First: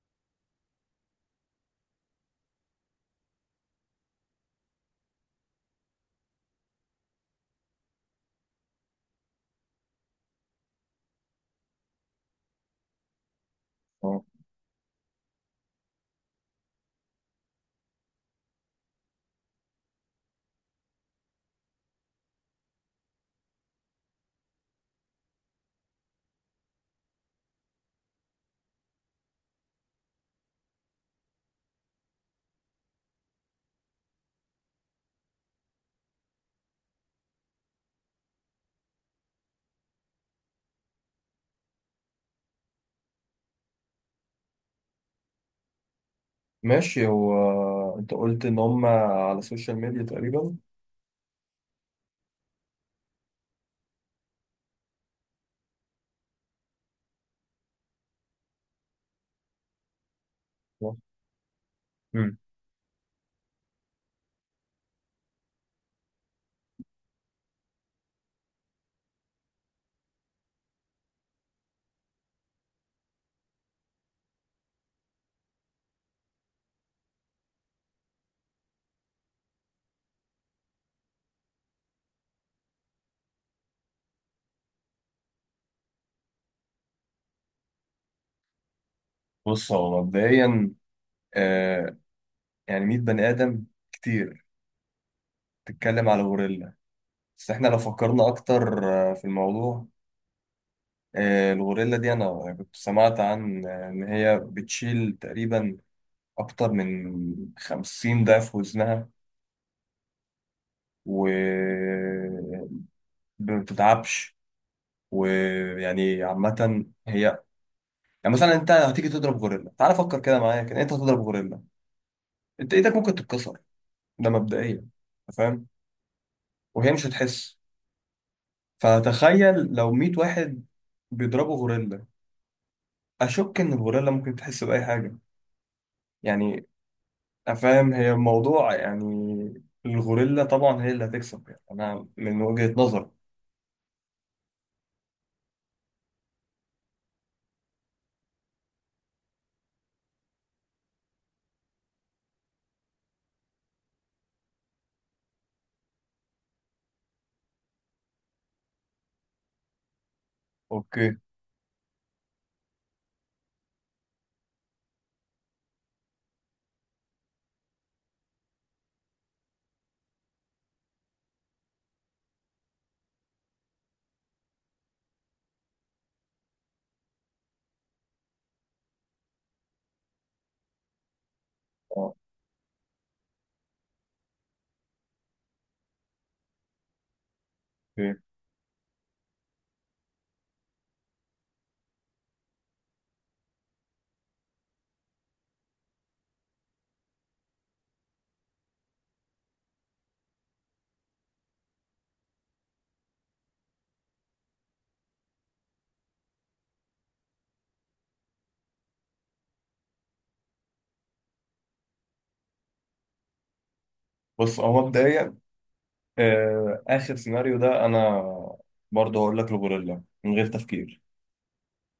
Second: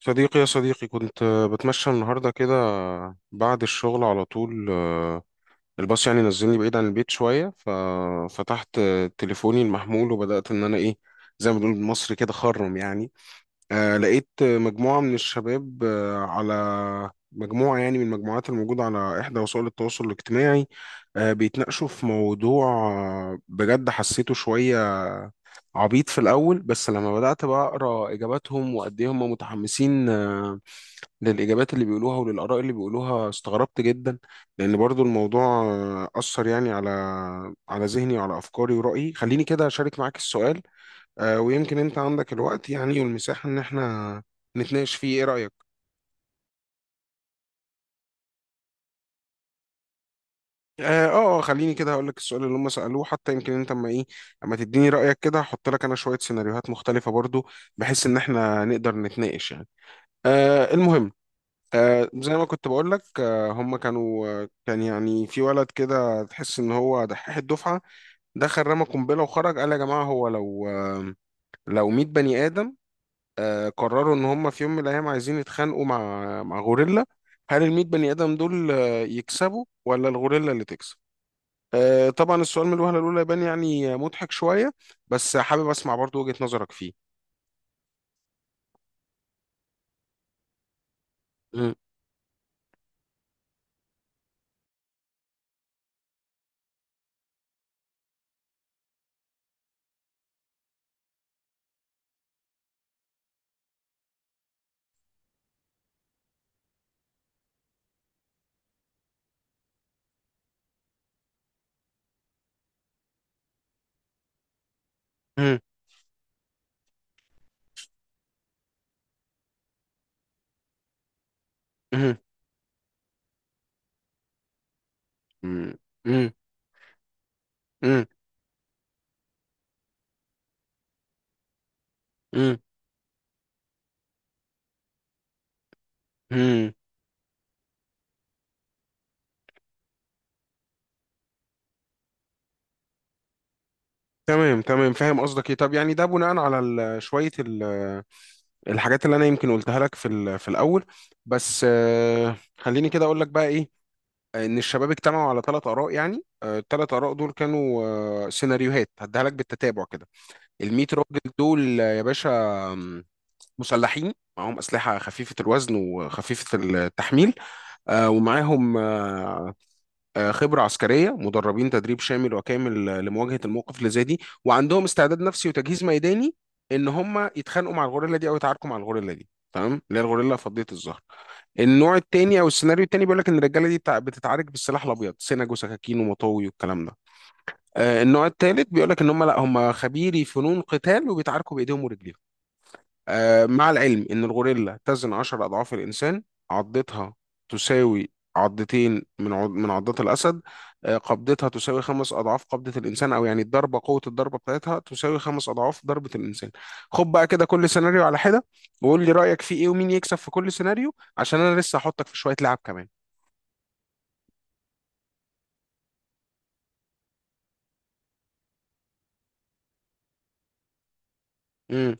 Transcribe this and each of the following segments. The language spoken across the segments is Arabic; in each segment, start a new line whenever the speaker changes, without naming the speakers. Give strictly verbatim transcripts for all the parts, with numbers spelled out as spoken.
صديقي يا صديقي كنت آه، بتمشى النهاردة كده بعد الشغل على طول. آه، الباص يعني نزلني بعيد عن البيت شوية، ففتحت آه، تليفوني المحمول وبدأت إن أنا إيه، زي ما بنقول بالمصري كده، خرم يعني. آه،
اه
لقيت آه، مجموعة من الشباب آه، على مجموعة يعني من المجموعات الموجودة على إحدى وسائل التواصل الاجتماعي، آه، بيتناقشوا في موضوع آه، بجد حسيته شوية عبيط في الأول. بس لما بدأت بقى أقرأ إجاباتهم وقد إيه هم متحمسين آه، للإجابات اللي بيقولوها وللآراء اللي بيقولوها، استغربت جدا. لأن برضو الموضوع آه، أثر يعني على على ذهني وعلى أفكاري ورأيي. خليني كده أشارك معاك السؤال، آه، ويمكن أنت عندك الوقت يعني والمساحة إن إحنا نتناقش فيه. إيه رأيك؟
ماشي، هو انت قلت ان هم على السوشيال ميديا تقريبا.
آه آه آه، خليني كده هقول لك السؤال اللي هم سألوه، حتى يمكن أنت أما إيه، أما تديني رأيك كده، هحط لك أنا شوية سيناريوهات مختلفة برضو، بحيث إن إحنا نقدر نتناقش يعني. آه
صح.
المهم، آه زي
مم.
ما كنت بقول لك، آه هم كانوا، آه كان يعني في ولد كده تحس ان هو دحيح الدفعه، دخل رمى قنبله وخرج، قال يا جماعه هو لو آه لو مية بني ادم آه قرروا ان هم في يوم من الايام عايزين يتخانقوا مع مع غوريلا، هل ال المية بني ادم دول آه يكسبوا ولا الغوريلا اللي تكسب؟ آه طبعا السؤال من الوهله الاولى يبان يعني آه، مضحك شويه، بس حابب اسمع برضو وجهه نظرك فيه.
بص هو مبدئيا،
مم.
آه يعني مية بني ادم كتير، تتكلم على غوريلا، بس احنا لو فكرنا اكتر آه في الموضوع. آه الغوريلا دي انا يعني كنت سمعت عن آه، ان هي بتشيل تقريبا اكتر من خمسين ضعف وزنها و آه، ما بتتعبش.
مم.
ويعني عامة هي، يعني مثلا انت هتيجي تضرب غوريلا، تعال فكر كده معايا، كده انت هتضرب غوريلا،
مم.
انت ايدك ممكن تتكسر، ده مبدئيا، انت فاهم.
مم. مم.
وهي مش هتحس. فتخيل لو مية واحد بيضربوا غوريلا،
مم.
اشك ان الغوريلا ممكن تحس باي حاجه يعني.
مم.
افهم هي الموضوع يعني، الغوريلا طبعا هي اللي هتكسب يعني، انا من وجهة نظري.
تمام تمام، فاهم قصدك ايه. طب يعني ده بناء على ال- شويه ال- الحاجات اللي انا يمكن قلتها لك في ال- في الاول. بس آه، خليني كده اقول لك بقى ايه. آه، ان الشباب اجتمعوا على ثلاث اراء، يعني الثلاث اراء دول كانوا آه، سيناريوهات هديها لك بالتتابع كده. ال المية
اوكي.
راجل دول آه، يا باشا، آم، مسلحين معاهم اسلحه خفيفه الوزن وخفيفه التحميل، آه، ومعاهم آه، آه، خبرة عسكرية، مدربين تدريب شامل وكامل آه، لمواجهة الموقف اللي زي دي، وعندهم استعداد نفسي وتجهيز ميداني ان هم يتخانقوا مع الغوريلا دي او يتعاركوا مع الغوريلا دي، تمام، اللي هي الغوريلا فضية الظهر. النوع
اه،
التاني او السيناريو التاني بيقول لك ان الرجاله دي بتاع- بتتعارك بالسلاح الابيض، سنج وسكاكين ومطاوي والكلام ده. آه،
اوكي
النوع التالت بيقول لك ان هم لا، هم خبيري فنون قتال وبيتعاركوا بايديهم ورجليهم. آه، مع العلم إن الغوريلا تزن عشر أضعاف الإنسان، عضتها تساوي عضتين من عض... من عضات الأسد، آه، قبضتها تساوي خمس أضعاف قبضة الإنسان، أو يعني الضربة، قوة الضربة بتاعتها تساوي خمس أضعاف ضربة الإنسان. خد بقى كده كل سيناريو على حدة وقول لي رأيك فيه إيه ومين يكسب في كل سيناريو، عشان أنا لسه هحطك في شوية لعب كمان.
بص هو مبدئيا، آه، اخر سيناريو ده انا برضه هقول لك الغوريلا من غير تفكير.
امم.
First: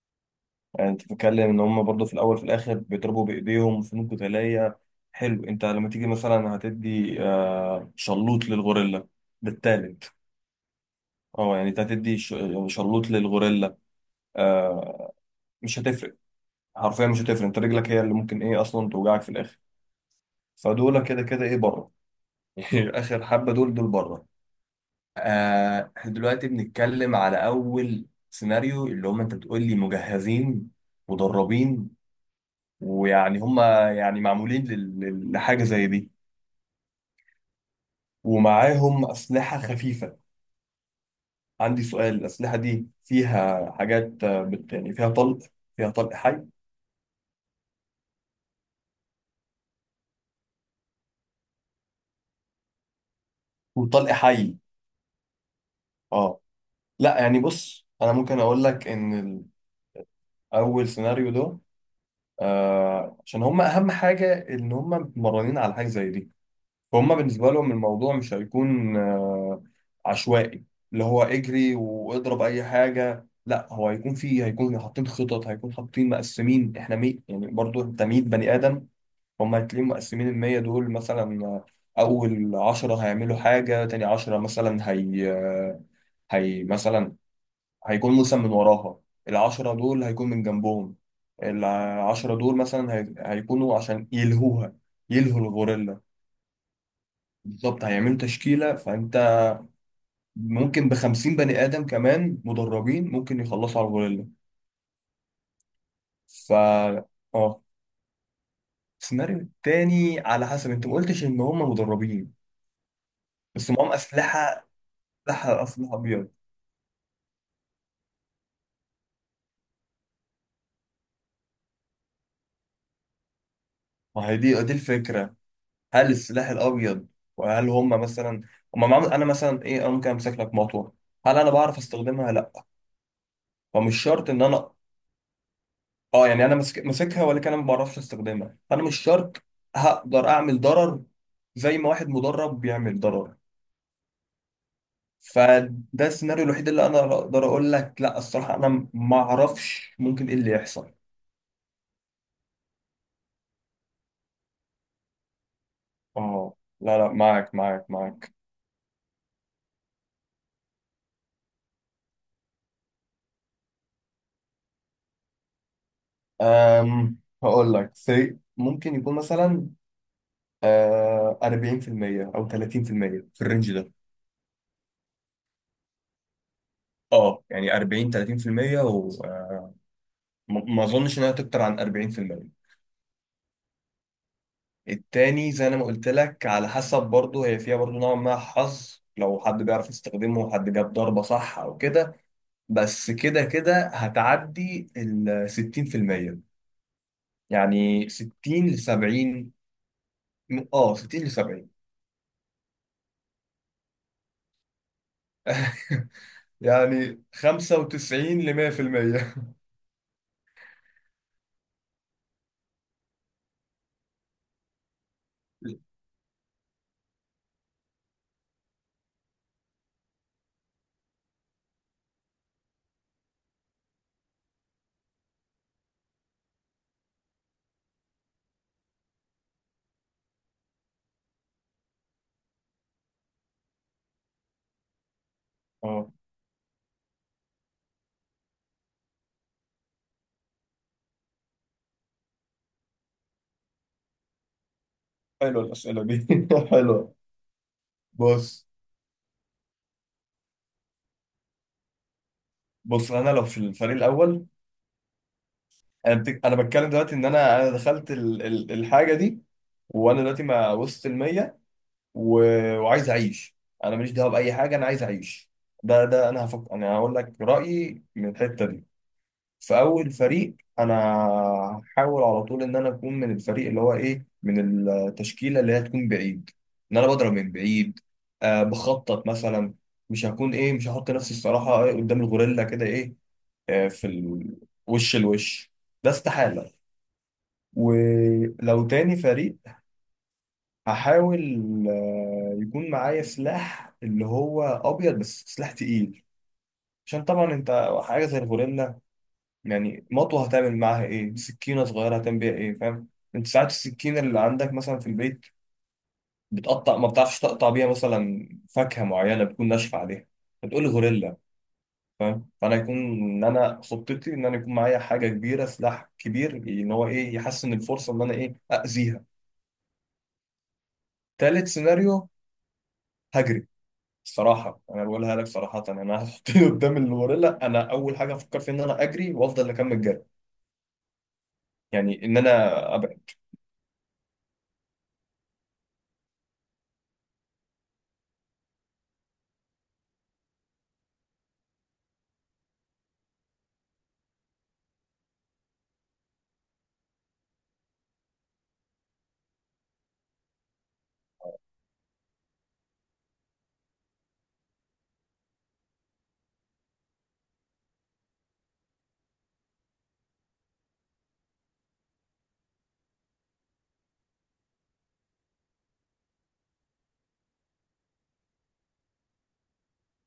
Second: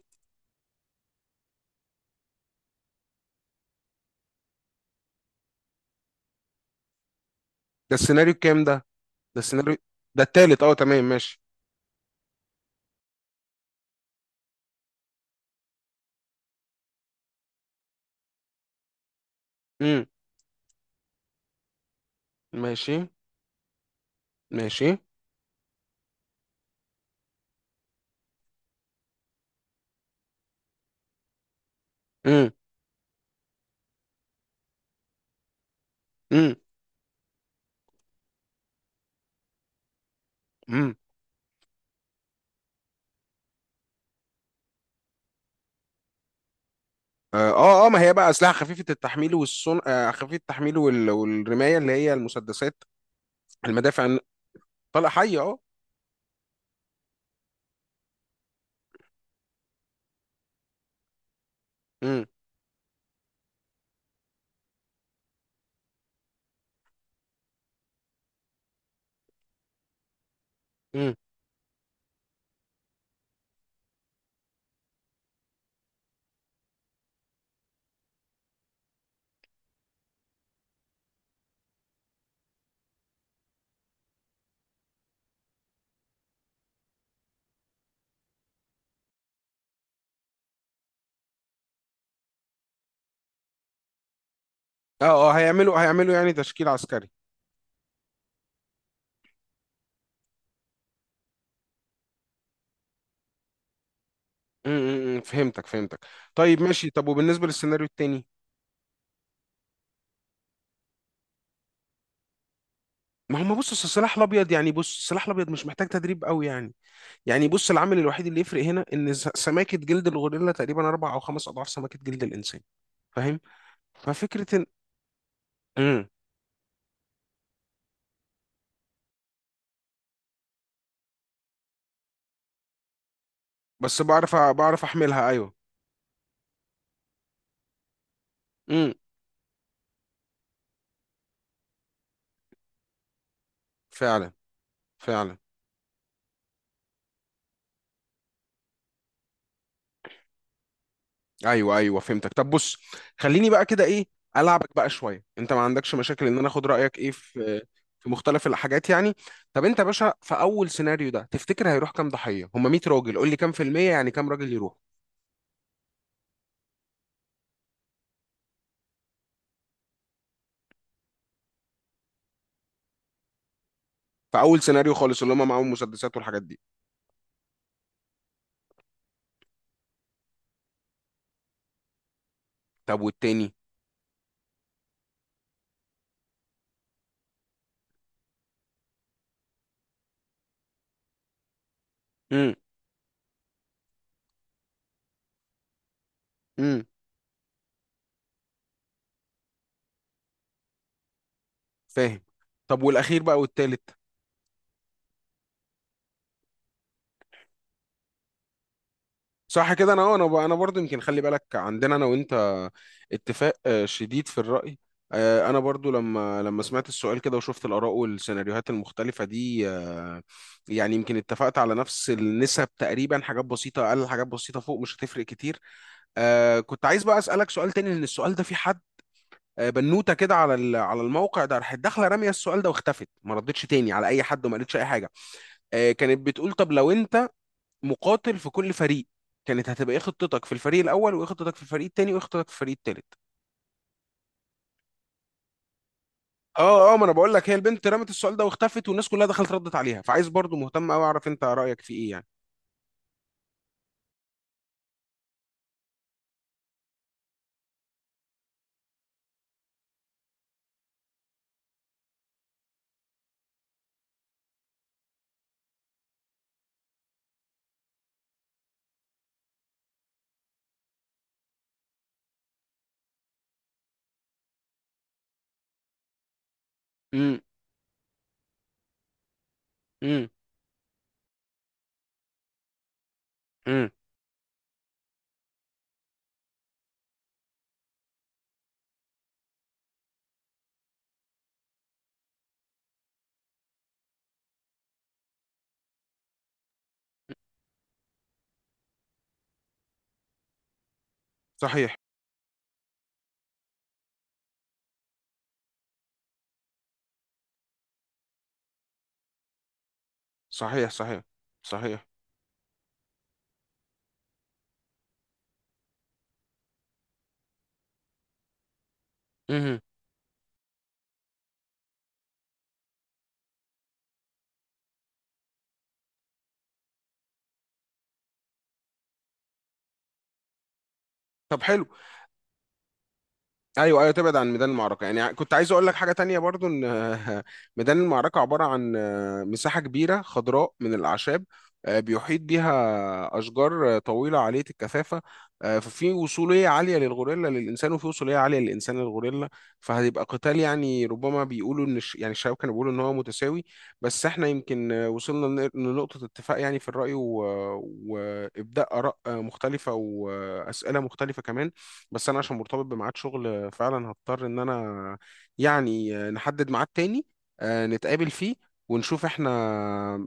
يعني انت بتتكلم ان هم برضه في الاول في الاخر بيضربوا بايديهم فنون قتاليه، حلو، انت لما تيجي مثلا هتدي آه،
ده السيناريو
شلوط
الكام ده؟
للغوريلا.
ده
ده
السيناريو.
التالت.
ده التالت. أه تمام ماشي.
اه، يعني انت هتدي ش- شلوط للغوريلا، آه، مش هتفرق، حرفيا مش هتفرق، انت رجلك هي اللي ممكن ايه اصلا توجعك في الاخر.
امم.
فدول كده كده ايه بره.
ماشي.
اخر حبه دول دول بره.
ماشي.
آه، احنا دلوقتي بنتكلم على اول سيناريو، اللي هم انت بتقول لي مجهزين مدربين،
امم.
ويعني هم يعني معمولين لل- لل- لحاجة زي دي، ومعاهم أسلحة خفيفة.
امم.
عندي سؤال، الأسلحة دي فيها حاجات آه، بت يعني فيها طلق، فيها طلق حي؟
اه اه آه، ما هي بقى اسلحه خفيفه التحميل، والصن آه خفيفه التحميل وال... والرمايه، اللي هي المسدسات، المدافع
وطلق
الن-
حي.
طلقه حيه، اه.
اه، لا يعني بص أنا ممكن أقول لك إن ال- أول سيناريو ده
امم.
آه عشان هم أهم حاجة إن هم متمرنين على حاجة زي دي، فهم بالنسبة لهم الموضوع مش هيكون آه، عشوائي، اللي
امم.
هو اجري واضرب اي حاجة، لا هو هيكون فيه، هيكون حاطين خطط، هيكون حاطين مقسمين. احنا مي يعني برضو انت مائة بني ادم، هم هتلاقيهم مقسمين، ال مية دول مثلا، آه، اول عشرة هيعملوا حاجة، تاني عشرة مثلا هي آه، هي مثلا هيكون مثلا من وراها، العشرة دول هيكون من جنبهم، العشرة دول مثلا هي- هيكونوا عشان يلهوها،
اه اه،
يلهوا
هيعملوا
الغوريلا.
هيعملوا يعني تشكيل عسكري.
بالظبط هيعملوا تشكيلة، فأنت ممكن بخمسين بني آدم كمان مدربين ممكن يخلصوا على الغوريلا.
امم. أمم، فهمتك فهمتك
فا
طيب ماشي. طب وبالنسبه
اه
للسيناريو التاني؟
السيناريو التاني، على حسب أنت ما قلتش إن هم مدربين،
ما هم،
بس
بص، أصل
معاهم
السلاح الابيض
أسلحة
يعني، بص، السلاح الابيض
أسلحة
مش محتاج
أسلحة
تدريب
أبيض.
قوي يعني. يعني بص، العامل الوحيد اللي يفرق هنا ان س- سماكه جلد الغوريلا تقريبا اربع او خمس اضعاف سماكه جلد الانسان، فاهم؟
ما هي
ففكره
دي
ان
دي الفكرة،
امم
هل السلاح الأبيض، وهل هم مثلا، هم معاهم، أنا مثلا إيه، أنا ممكن أمسك لك مطوة، هل أنا بعرف أستخدمها؟ لأ.
بس
فمش شرط
بعرف
إن
أ-
أنا
بعرف احملها، ايوه.
اه يعني انا ماسك- ماسكها، ولكن انا ما بعرفش استخدمها، فانا
امم.
مش شرط هقدر اعمل ضرر زي ما واحد مدرب بيعمل ضرر.
فعلا. فعلا.
فده السيناريو الوحيد اللي انا اقدر اقول لك لا، الصراحه انا ما اعرفش ممكن ايه اللي يحصل.
ايوه ايوه فهمتك. طب بص، خليني بقى كده ايه، العبك بقى شويه. انت ما عندكش مشاكل ان انا
اه،
اخد رايك
لا لا،
ايه
معاك
في
معاك
في
معاك.
مختلف الحاجات يعني؟ طب انت يا باشا في اول سيناريو ده، تفتكر هيروح كام ضحيه؟ هم مية راجل، قول لي كام في الميه يعني، كام راجل يروح؟
أم هقول لك سي ممكن يكون مثلا، آه، أربعين في المية او تلاتين في المية في المية، في الرينج ده.
في اول سيناريو خالص اللي هم معاهم مسدسات والحاجات دي.
اه يعني أربعين، تلاتين في المية، وما اظنش انها تكتر عن أربعين في المية.
طب والتاني؟
التاني زي انا ما قلت لك، على حسب برضه، هي فيها برضه نوع ما، حظ، لو حد بيعرف يستخدمه وحد جاب ضربة صح او كده،
امم.
بس كده كده هتعدي ال ستين في المية.
امم.
يعني ستين ل سبعين، اه ستين ل سبعين.
فاهم. طب والاخير بقى، والتالت؟
يعني خمسة وتسعين ل مية في المية.
صح كده. انا اه انا ب- انا برضو يمكن، خلي بالك عندنا انا وانت اتفاق آه، شديد في الرأي. آه، انا برضو لما لما سمعت السؤال كده وشفت الاراء والسيناريوهات المختلفة دي، آه، يعني يمكن اتفقت على نفس النسب تقريبا، حاجات بسيطة اقل، حاجات بسيطة فوق، مش هتفرق كتير. آه، كنت عايز بقى اسالك سؤال تاني، لان السؤال ده في حد، آه، بنوتة كده، على ال- على الموقع ده، راحت داخلة رامية السؤال ده واختفت، ما ردتش تاني على اي حد وما قالتش اي حاجة. آه،
اه
كانت بتقول طب لو انت مقاتل في كل فريق، كانت هتبقى ايه خطتك في الفريق الاول، وايه خطتك في الفريق التاني، وايه خطتك في الفريق التالت؟
حلوه الأسئلة دي.
اه اه، ما انا
حلوه.
بقول لك، هي البنت رمت السؤال ده
بص
واختفت، والناس كلها دخلت ردت عليها، فعايز برضو، مهتم قوي اعرف انت رايك في ايه يعني.
بص انا لو في الفريق الاول، انا بتك... انا بتكلم دلوقتي ان انا انا دخلت ال... ال... الحاجه دي، وانا دلوقتي ما وصلت ال مية، و... وعايز اعيش، انا ماليش دعوه باي حاجه، انا عايز اعيش. ده ده انا هفك... انا هقول لك رايي من الحته دي. في اول فريق انا هحاول على طول ان انا اكون من الفريق اللي هو ايه، من التشكيله اللي هي تكون بعيد، ان انا بضرب
امم.
من بعيد، آه بخطط مثلا. مش
امم.
هكون ايه، مش هحط نفسي الصراحه إيه قدام الغوريلا كده ايه، آه
امم.
في ال... وش الوش، ده استحاله. ولو تاني فريق هحاول آه، يكون معايا سلاح اللي هو ابيض بس سلاح تقيل، عشان طبعا انت حاجه زي الغوريلا يعني، مطوه هتعمل معاها ايه، سكينه
صحيح.
صغيره هتعمل بيها ايه، فاهم؟ انت ساعات السكينه اللي عندك مثلا في البيت بتقطع، ما بتعرفش تقطع بيها مثلا فاكهه معينه بتكون ناشفه عليها، فتقول
صحيح. صحيح.
غوريلا،
صحيح.
فاهم. فانا يكون ان انا خطتي ان انا يكون معايا حاجه كبيره، سلاح كبير ان هو ايه يحسن الفرصه ان انا ايه اذيها.
امم.
تالت سيناريو هجري. صراحة أنا بقولها لك صراحة، أنا هتحطني قدام الغوريلا، أنا أول حاجة أفكر فيها إن أنا أجري وأفضل أكمل جري،
طب حلو.
يعني إن أنا أبعد.
ايوه ايوه تبعد عن ميدان المعركه يعني. كنت عايز اقول لك حاجه تانية برضو ان ميدان المعركه عباره عن آه، مساحه كبيره خضراء من الاعشاب، آه، بيحيط بيها اشجار آه، طويله عاليه الكثافه. آه، ففي وصوليه عاليه للغوريلا للانسان، وفي وصوليه عاليه للانسان للغوريلا، فهيبقى قتال يعني. ربما بيقولوا ان الش- يعني الشباب كانوا بيقولوا ان هو متساوي، بس احنا يمكن آه، وصلنا لن- لنقطه اتفاق يعني في الراي و- وابداء اراء آه، مختلفه واسئله مختلفه كمان. بس انا عشان مرتبط بميعاد شغل فعلا، هضطر ان انا يعني نحدد ميعاد تاني آه، نتقابل فيه، ونشوف احنا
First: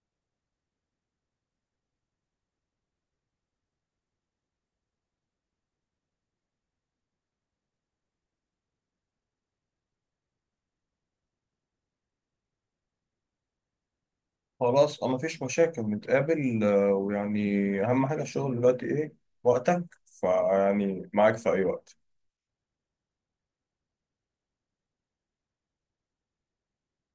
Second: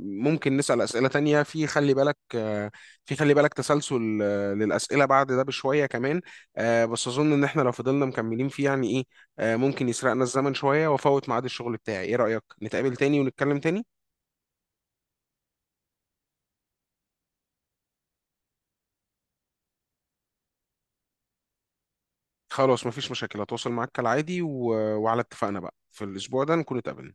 ممكن نسأل أسئلة تانية. في خلي بالك آه، في خلي بالك تسلسل آه، للأسئلة بعد ده بشوية كمان، آه، بس أظن إن احنا لو فضلنا مكملين فيه يعني إيه، آه، ممكن يسرقنا الزمن شوية وأفوت ميعاد الشغل بتاعي. إيه رأيك نتقابل تاني ونتكلم تاني؟
خلاص أه مفيش مشاكل، نتقابل آه، ويعني، أهم حاجة الشغل دلوقتي إيه، وقتك فيعني معاك في أي وقت
خلاص مفيش مشاكل، هتواصل معاك كالعادي، و... وعلى اتفاقنا بقى في الأسبوع ده نكون اتقابلنا.